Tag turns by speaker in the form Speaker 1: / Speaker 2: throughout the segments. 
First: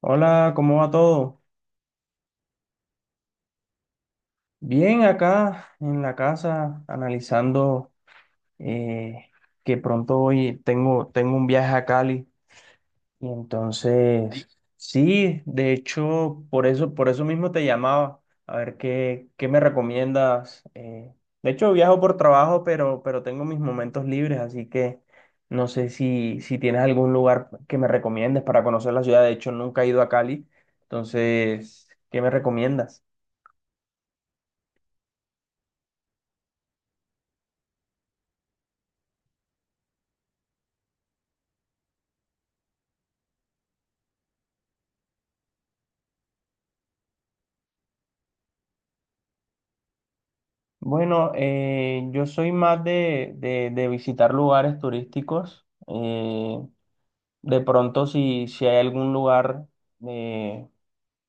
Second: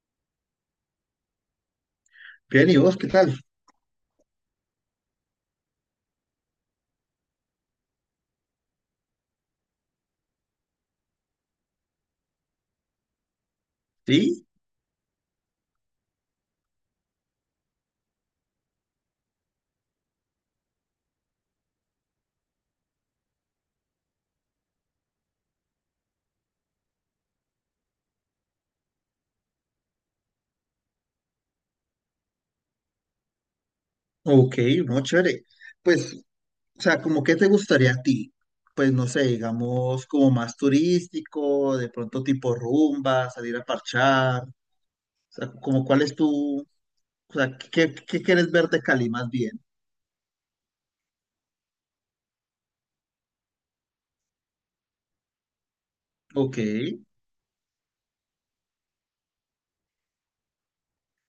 Speaker 1: Hola, ¿cómo va todo?
Speaker 2: Bien, ¿y vos qué tal?
Speaker 1: Bien, acá en la casa analizando eh, que pronto hoy tengo, tengo un viaje a Cali y
Speaker 2: Sí,
Speaker 1: entonces sí, de hecho, por eso mismo te llamaba, a ver qué me recomiendas. De hecho, viajo por trabajo, pero tengo mis momentos libres, así que no sé si tienes algún lugar que me recomiendes para conocer la ciudad. De hecho, nunca he ido a Cali, entonces, ¿qué me recomiendas?
Speaker 2: ok, no, chévere. Pues, o sea, ¿como qué te gustaría a ti? Pues no sé, digamos, como más turístico, de pronto tipo rumba, salir a parchar, o sea, como cuál es tu, o sea, qué quieres ver de Cali más bien?
Speaker 1: Bueno, yo soy más de visitar lugares turísticos.
Speaker 2: Ok,
Speaker 1: De pronto, si hay algún lugar eh,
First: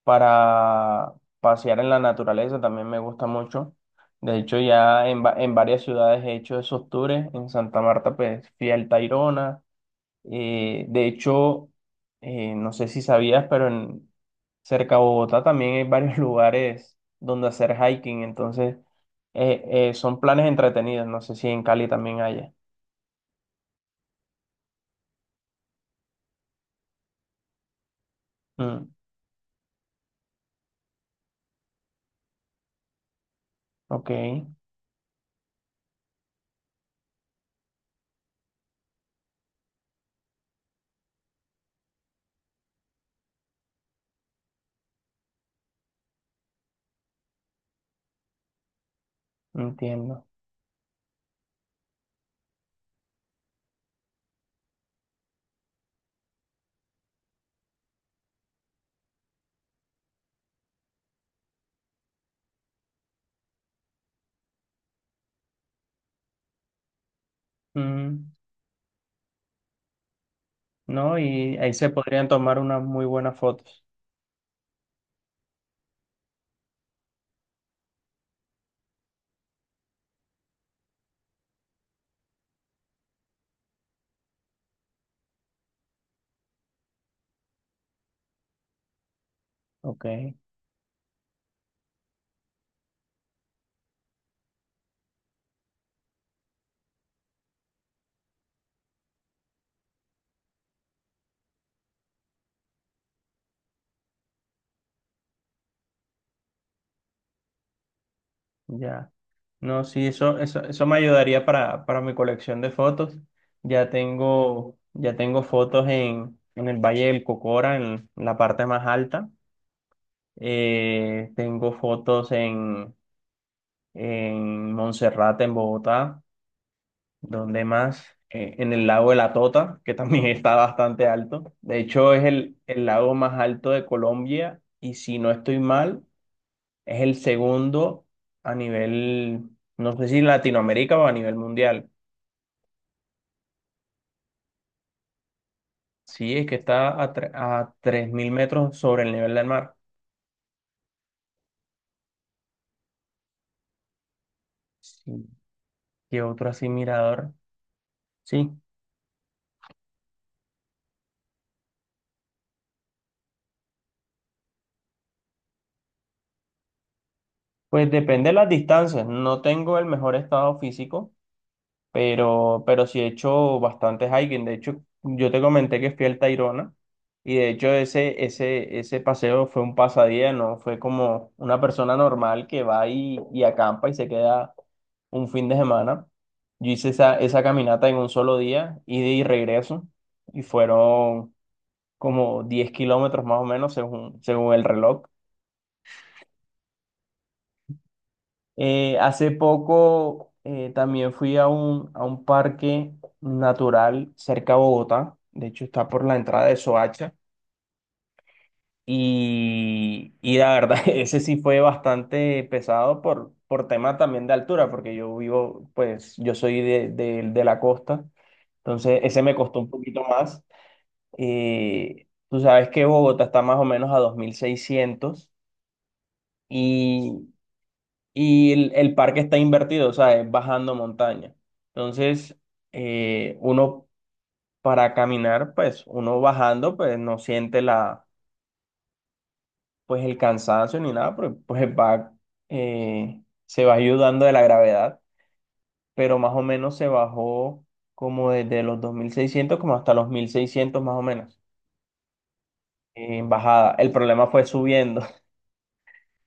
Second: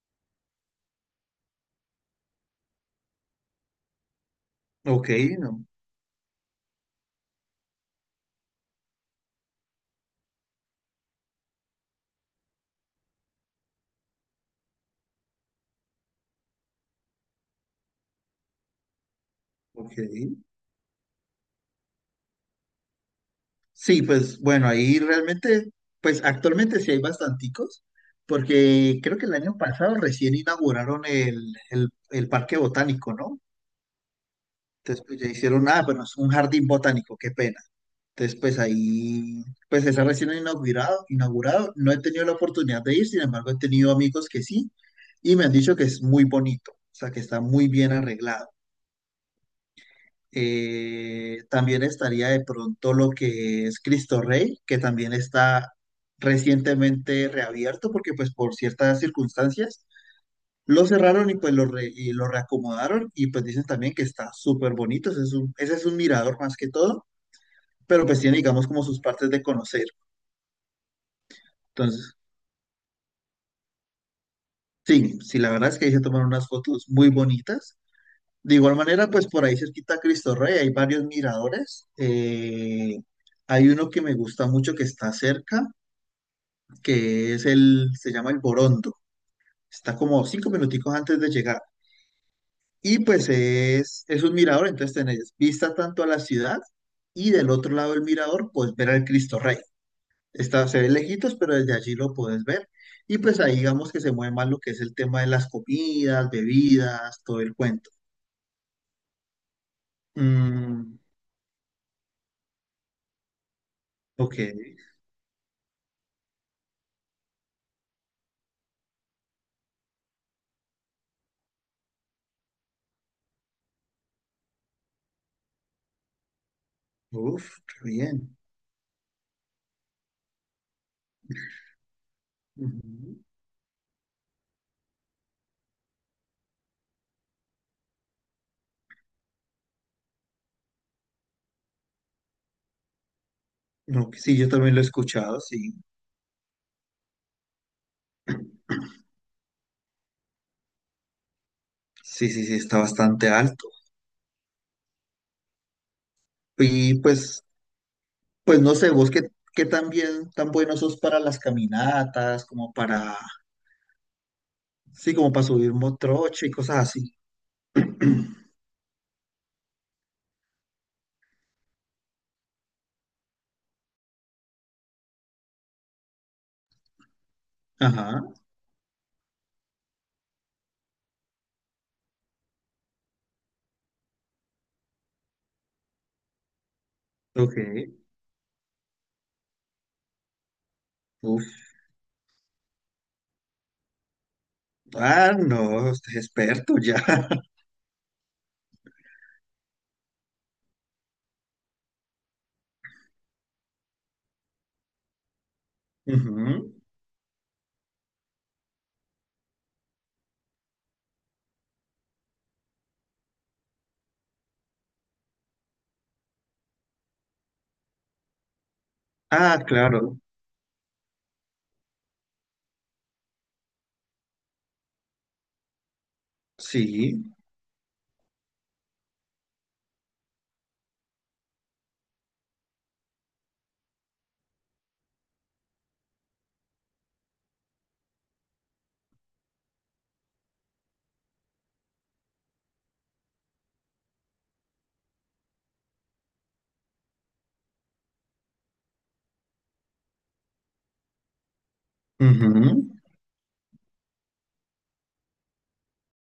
Speaker 1: para pasear en la naturaleza, también me gusta mucho. De hecho,
Speaker 2: ok,
Speaker 1: en
Speaker 2: no,
Speaker 1: varias ciudades he hecho esos tours. En Santa Marta, pues fui al Tayrona. eh, de hecho, no sé si sabías, pero cerca de Bogotá también hay varios lugares donde hacer hiking, entonces eh,
Speaker 2: ok.
Speaker 1: son planes entretenidos. No sé si en Cali también haya.
Speaker 2: Sí, pues bueno, pues actualmente sí hay bastanticos,
Speaker 1: Mm,
Speaker 2: porque creo que el año pasado recién inauguraron el Parque Botánico, ¿no?
Speaker 1: ok,
Speaker 2: Entonces, pues ya hicieron, ah, bueno, es un jardín botánico, qué pena. Entonces, pues ahí, pues está recién inaugurado. No he tenido la oportunidad de ir, sin embargo, he tenido amigos que sí, y me han dicho que es muy bonito, o sea, que está muy bien arreglado.
Speaker 1: entiendo.
Speaker 2: También estaría de pronto lo que es Cristo Rey, que también está recientemente reabierto, porque pues por ciertas circunstancias lo cerraron y pues y lo reacomodaron, y pues dicen también que está súper bonito, ese es un mirador más que todo, pero pues
Speaker 1: Mm,
Speaker 2: tiene, digamos, como sus partes de conocer.
Speaker 1: no, y ahí se
Speaker 2: Entonces,
Speaker 1: podrían tomar unas muy buenas fotos.
Speaker 2: sí, sí, la verdad es que ahí se tomaron unas fotos muy bonitas. De igual manera, pues por ahí cerquita a Cristo Rey hay varios miradores. Hay uno que me gusta mucho que está cerca, que es se llama el Borondo. Está
Speaker 1: Ok,
Speaker 2: como cinco minuticos antes de llegar. Y pues es un mirador, entonces tenés vista tanto a la ciudad y del otro lado del mirador, pues ver al Cristo Rey. Se ve lejitos, pero desde allí lo puedes ver. Y pues ahí digamos que se mueve más lo que es el tema de las comidas, bebidas, todo el cuento.
Speaker 1: ya. No, sí, eso me
Speaker 2: Mm,
Speaker 1: ayudaría para mi colección de fotos.
Speaker 2: ok,
Speaker 1: Ya tengo fotos en el Valle del Cocora, en la parte más alta. Tengo fotos en Monserrate, en Bogotá,
Speaker 2: uf,
Speaker 1: donde
Speaker 2: qué
Speaker 1: más.
Speaker 2: bien.
Speaker 1: En el lago de la Tota, que también está bastante alto. De hecho, es el lago
Speaker 2: Ujú.
Speaker 1: más alto de Colombia y si no estoy mal, es el segundo a nivel, no sé si Latinoamérica o a nivel mundial.
Speaker 2: No, que sí, yo también lo he escuchado, sí.
Speaker 1: Sí, es que está a, a 3000 metros sobre el nivel del mar.
Speaker 2: Sí, sí, sí, está bastante alto.
Speaker 1: Sí. ¿Qué otro así
Speaker 2: Y
Speaker 1: mirador?
Speaker 2: pues,
Speaker 1: Sí,
Speaker 2: pues no sé, vos qué tan tan bueno sos para las caminatas, sí, como para subir motrocho y cosas así.
Speaker 1: pues depende de las distancias. No tengo el mejor estado físico, pero sí he hecho bastantes hiking. De hecho, yo te comenté que fui al Tayrona y de hecho
Speaker 2: Ajá,
Speaker 1: ese paseo fue un pasadía, no fue como una persona normal que va y acampa y se queda un fin de semana. Yo hice esa
Speaker 2: ok.
Speaker 1: caminata en un solo día, ida y regreso, y fueron
Speaker 2: Uf,
Speaker 1: como 10 kilómetros más o menos según el reloj.
Speaker 2: ah, no, usted es experto ya.
Speaker 1: Hace poco también fui a a un parque natural cerca a Bogotá, de hecho está por la entrada de
Speaker 2: Ujú.
Speaker 1: Soacha, y la verdad ese sí fue bastante pesado por tema también de altura, porque yo vivo, pues yo soy de la costa, entonces ese me
Speaker 2: Ah,
Speaker 1: costó un poquito
Speaker 2: claro,
Speaker 1: más. Tú sabes que Bogotá está más o menos a 2600. Y
Speaker 2: sí.
Speaker 1: el parque está invertido, o sea, es bajando montaña. Entonces, uno para caminar, pues uno bajando, pues no siente la, pues el cansancio ni nada, porque pues va, eh, se va ayudando de la gravedad, pero más o menos se bajó como desde los 2600 como hasta los 1600 más o menos
Speaker 2: Ujú.
Speaker 1: en bajada. El problema fue subiendo,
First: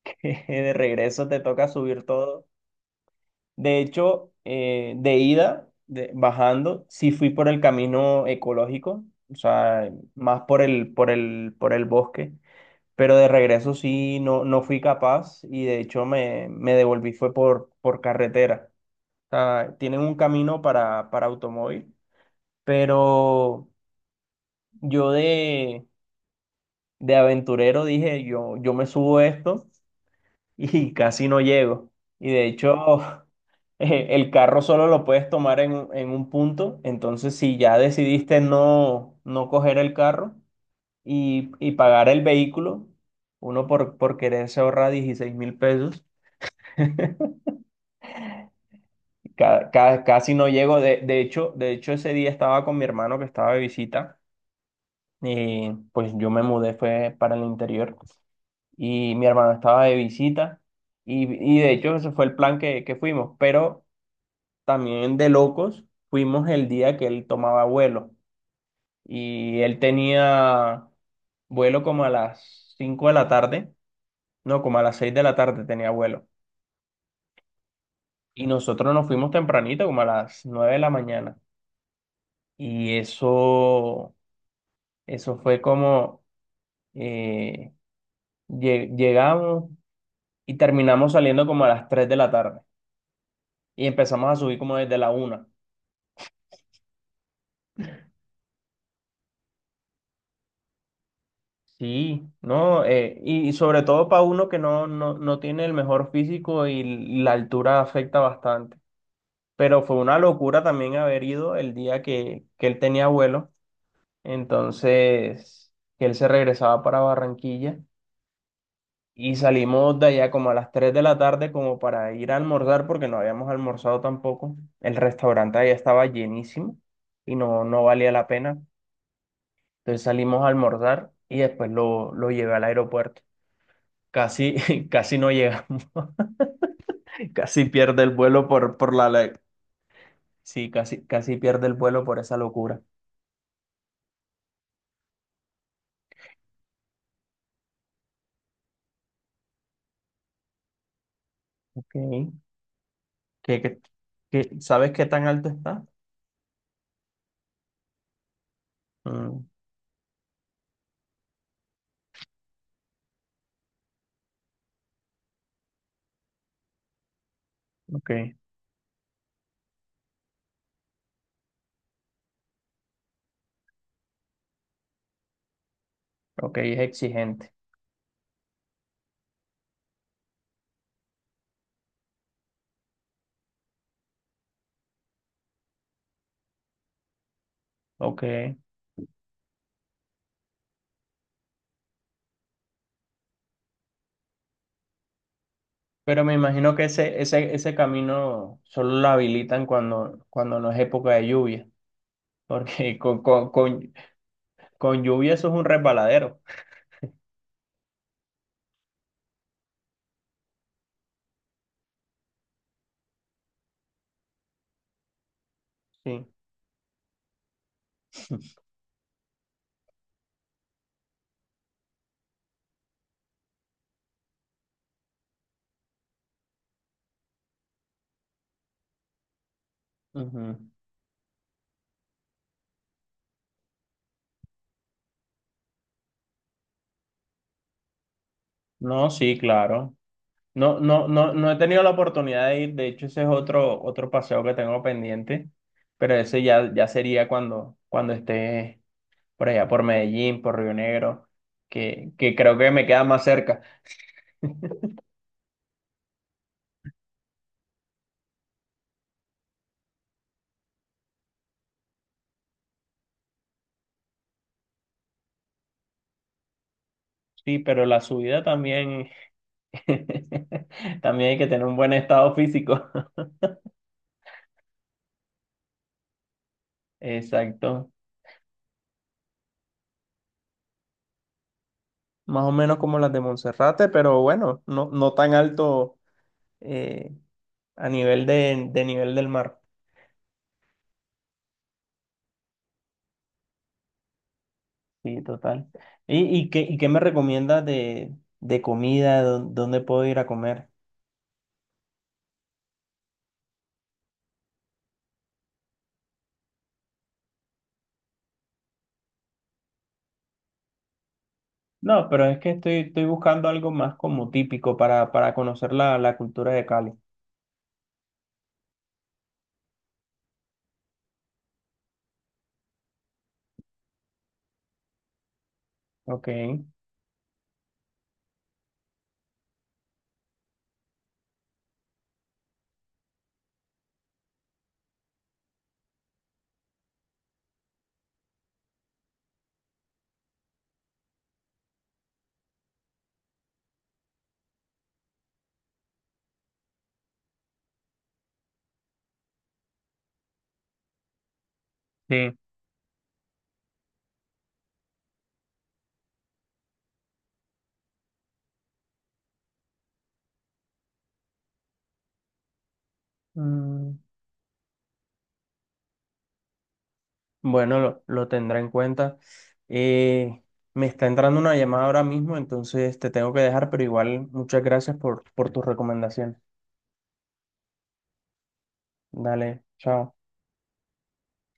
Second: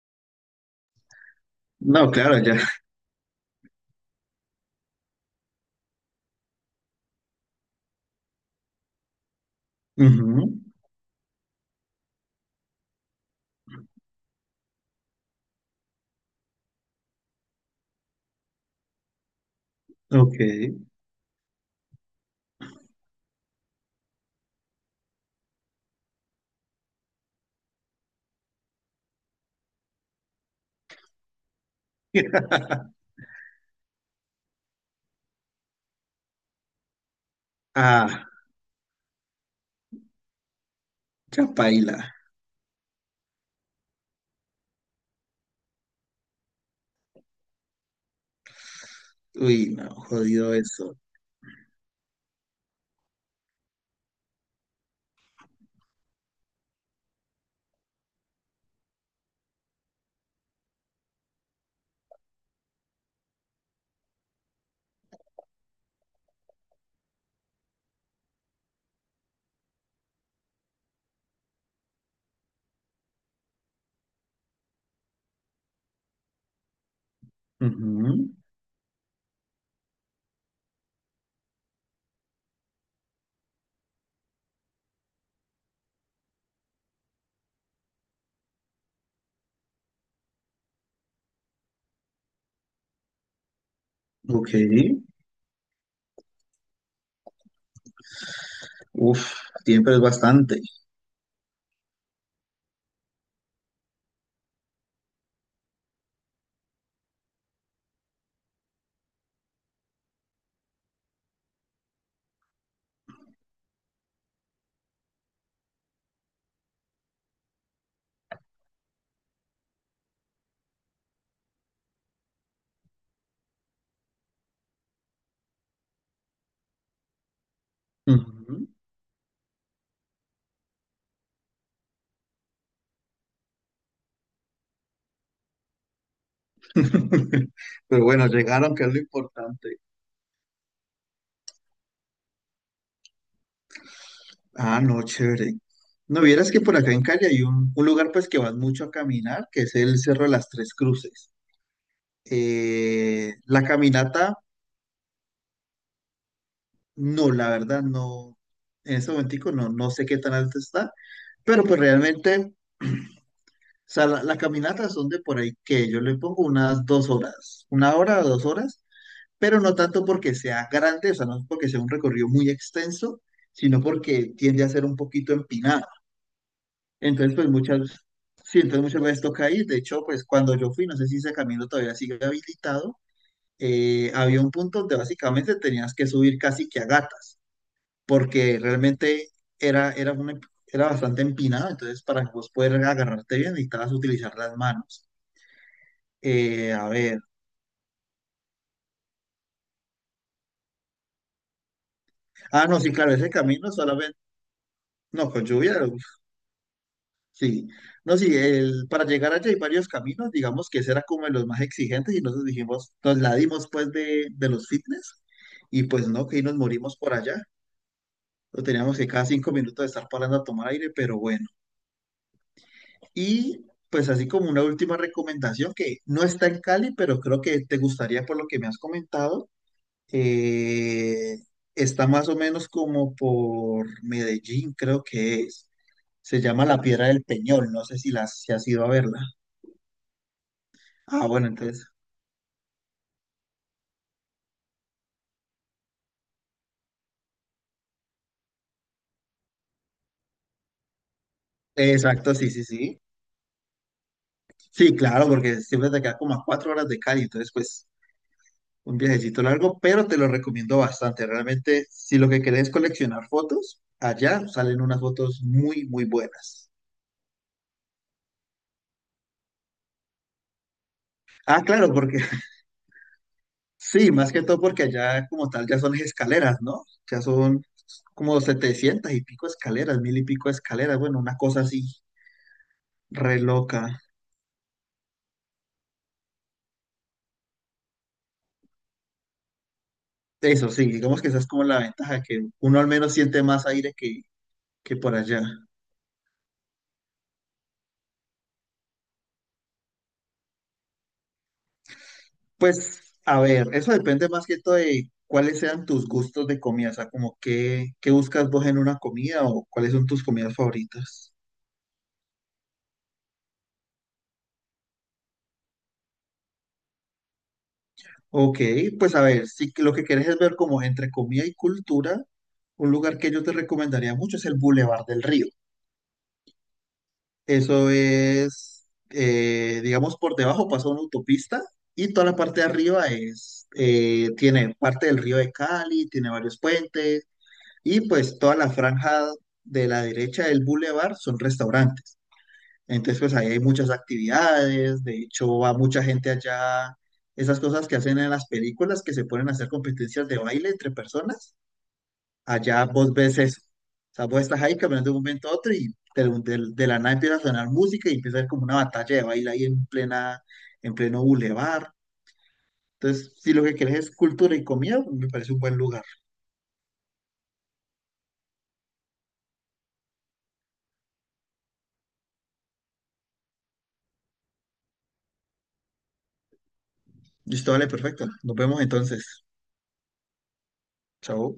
Speaker 1: que de regreso te toca subir
Speaker 2: No, claro,
Speaker 1: todo.
Speaker 2: ya.
Speaker 1: De hecho, bajando, sí fui por el camino ecológico, o sea, más
Speaker 2: Ujú.
Speaker 1: por el bosque, pero de regreso sí no, no fui capaz y de hecho me devolví fue por carretera. O sea, tienen un
Speaker 2: Ok.
Speaker 1: camino para automóvil, pero yo de, de aventurero dije, yo me subo a esto y casi no llego. Y de hecho, el carro solo lo puedes tomar en un punto. Entonces, si ya
Speaker 2: Ah,
Speaker 1: decidiste no, no coger el carro
Speaker 2: ya
Speaker 1: y pagar
Speaker 2: paila.
Speaker 1: el vehículo, uno por quererse ahorrar 16 000 pesos,
Speaker 2: Uy, no,
Speaker 1: casi no
Speaker 2: jodido
Speaker 1: llego.
Speaker 2: eso.
Speaker 1: De hecho, ese día estaba con mi hermano que estaba de visita. Y pues yo me mudé, fue para el interior. Y mi hermano estaba de visita. Y, y de hecho, ese fue el plan que fuimos. Pero también de locos, fuimos el día que él tomaba vuelo y él tenía vuelo como a las 5 de la tarde, no, como a las 6 de la tarde tenía vuelo.
Speaker 2: Ujú.
Speaker 1: Y nosotros nos fuimos tempranito, como a las 9 de la mañana. Y eso, eso fue como eh, llegamos y terminamos saliendo como a las 3 de la tarde. Y empezamos a
Speaker 2: Ok.
Speaker 1: subir como desde la una.
Speaker 2: Uf, siempre es bastante.
Speaker 1: Sí, no, sobre todo para uno que no, no tiene el mejor físico y la altura afecta bastante. Pero fue una locura también haber ido el día que él tenía vuelo, entonces que él se regresaba para Barranquilla y salimos de allá como a las 3 de la tarde como para ir a almorzar porque no habíamos almorzado tampoco. El restaurante allá estaba llenísimo y no, no valía la pena.
Speaker 2: Ujú.
Speaker 1: Entonces salimos a almorzar y después lo llevé al aeropuerto. Casi, casi no llegamos, casi pierde
Speaker 2: Pero
Speaker 1: el
Speaker 2: bueno,
Speaker 1: vuelo
Speaker 2: llegaron, que es
Speaker 1: por
Speaker 2: lo
Speaker 1: la ley.
Speaker 2: importante.
Speaker 1: Sí, casi, casi pierde el vuelo por esa locura.
Speaker 2: Ah, no, chévere. No vieras que por acá en Cali hay un lugar pues que vas mucho a caminar, que es el Cerro de las Tres Cruces.
Speaker 1: Ok. ¿Qué-
Speaker 2: La
Speaker 1: qué-
Speaker 2: caminata.
Speaker 1: sabes qué tan alto está?
Speaker 2: No, la verdad, no. En ese
Speaker 1: Mm,
Speaker 2: momentico no, no sé qué tan alto está, pero pues realmente, o sea, las caminatas son de por ahí que yo le pongo unas 2 horas, una
Speaker 1: ok,
Speaker 2: hora o 2 horas, pero no tanto porque sea grande, o sea, no porque sea un recorrido muy extenso, sino porque tiende a ser un poquito empinado.
Speaker 1: ok, es
Speaker 2: Entonces, pues
Speaker 1: exigente.
Speaker 2: sí, entonces muchas veces toca ir. De hecho, pues cuando yo fui, no sé si ese camino todavía sigue habilitado, había un punto donde básicamente tenías que subir casi que a gatas,
Speaker 1: Ok.
Speaker 2: porque realmente era, era, una, era bastante empinada, entonces para vos poder agarrarte bien necesitabas utilizar las manos.
Speaker 1: Pero me
Speaker 2: Eh,
Speaker 1: imagino que
Speaker 2: a ver,
Speaker 1: ese camino solo lo habilitan cuando, cuando no es época de lluvia,
Speaker 2: ah, no, sí,
Speaker 1: porque
Speaker 2: claro, ese camino solamente,
Speaker 1: con
Speaker 2: no,
Speaker 1: lluvia
Speaker 2: con
Speaker 1: eso es un
Speaker 2: lluvia, uf,
Speaker 1: resbaladero.
Speaker 2: sí, no, sí, para llegar allá hay varios caminos, digamos que ese era como de los más exigentes y nosotros dijimos, nos la dimos pues de los fitness y pues
Speaker 1: Sí.
Speaker 2: no, que ahí nos morimos por allá, lo teníamos que cada 5 minutos de estar parando a tomar aire, pero bueno. Y pues así como una última recomendación que no está en Cali, pero creo que te gustaría por lo que me has comentado,
Speaker 1: Ujú.
Speaker 2: eh, está más o menos como por Medellín, creo que es. Se llama La Piedra del Peñol, no sé si has ido a
Speaker 1: No,
Speaker 2: verla.
Speaker 1: sí, claro. No, no,
Speaker 2: Ah,
Speaker 1: no,
Speaker 2: bueno,
Speaker 1: no he tenido
Speaker 2: entonces.
Speaker 1: la oportunidad de ir, de hecho ese es otro, otro paseo que tengo pendiente, pero ese ya, ya sería cuando, cuando esté por allá, por Medellín, por Río Negro,
Speaker 2: Exacto,
Speaker 1: que
Speaker 2: sí,
Speaker 1: creo
Speaker 2: sí,
Speaker 1: que me
Speaker 2: sí.
Speaker 1: queda más cerca.
Speaker 2: Sí, claro, porque siempre te queda como a 4 horas de Cali, entonces pues un viajecito largo, pero te lo recomiendo bastante. Realmente, si lo que querés es coleccionar fotos, allá salen unas fotos muy, muy buenas.
Speaker 1: Sí, pero la subida también, también hay que
Speaker 2: Ah,
Speaker 1: tener un
Speaker 2: claro,
Speaker 1: buen
Speaker 2: porque
Speaker 1: estado físico.
Speaker 2: sí, más que todo porque allá como tal ya son las escaleras, ¿no? Ya son
Speaker 1: Exacto,
Speaker 2: como 700 y pico escaleras, mil y pico escaleras, bueno, una cosa así
Speaker 1: más o menos como las de
Speaker 2: re loca.
Speaker 1: Monserrate, pero bueno, no, no tan alto, eh, a nivel de nivel del mar.
Speaker 2: Eso sí, digamos que esa es como la ventaja, que uno al menos siente más aire que por
Speaker 1: Sí,
Speaker 2: allá.
Speaker 1: total. Y qué me recomiendas de comida? ¿Dónde puedo ir a comer?
Speaker 2: Pues, a ver, eso depende más que todo de cuáles sean tus gustos de comida, o sea, qué buscas vos en una comida o cuáles son tus comidas favoritas.
Speaker 1: No, pero es que estoy, estoy buscando algo más como típico para conocer la, la cultura de Cali.
Speaker 2: Ok, pues a ver, si que- lo que quieres es ver como entre comida y cultura, un lugar que yo te recomendaría mucho es el Boulevard del Río.
Speaker 1: Ok,
Speaker 2: Eso es, digamos, por debajo pasa una autopista y toda la parte de arriba es, tiene parte del río de Cali, tiene varios puentes y pues toda la franja de la derecha del Boulevard son restaurantes. Entonces, pues ahí hay muchas actividades, de hecho va mucha gente allá, esas cosas que hacen en las películas que se ponen a hacer competencias de baile entre personas,
Speaker 1: sí.
Speaker 2: allá vos ves eso. O sea, vos estás ahí caminando de un momento a otro y de la nada empieza a sonar música y empieza a haber como una batalla de baile ahí en plena, en pleno bulevar. Entonces, si lo que
Speaker 1: Mm,
Speaker 2: querés es cultura y comida, me parece un buen lugar.
Speaker 1: bueno, lo tendré en cuenta. Eh, me está entrando una llamada ahora mismo, entonces te tengo que dejar, pero igual muchas gracias por tus recomendaciones.
Speaker 2: Listo, vale, perfecto. Nos vemos entonces.
Speaker 1: Dale, chao.
Speaker 2: Chao.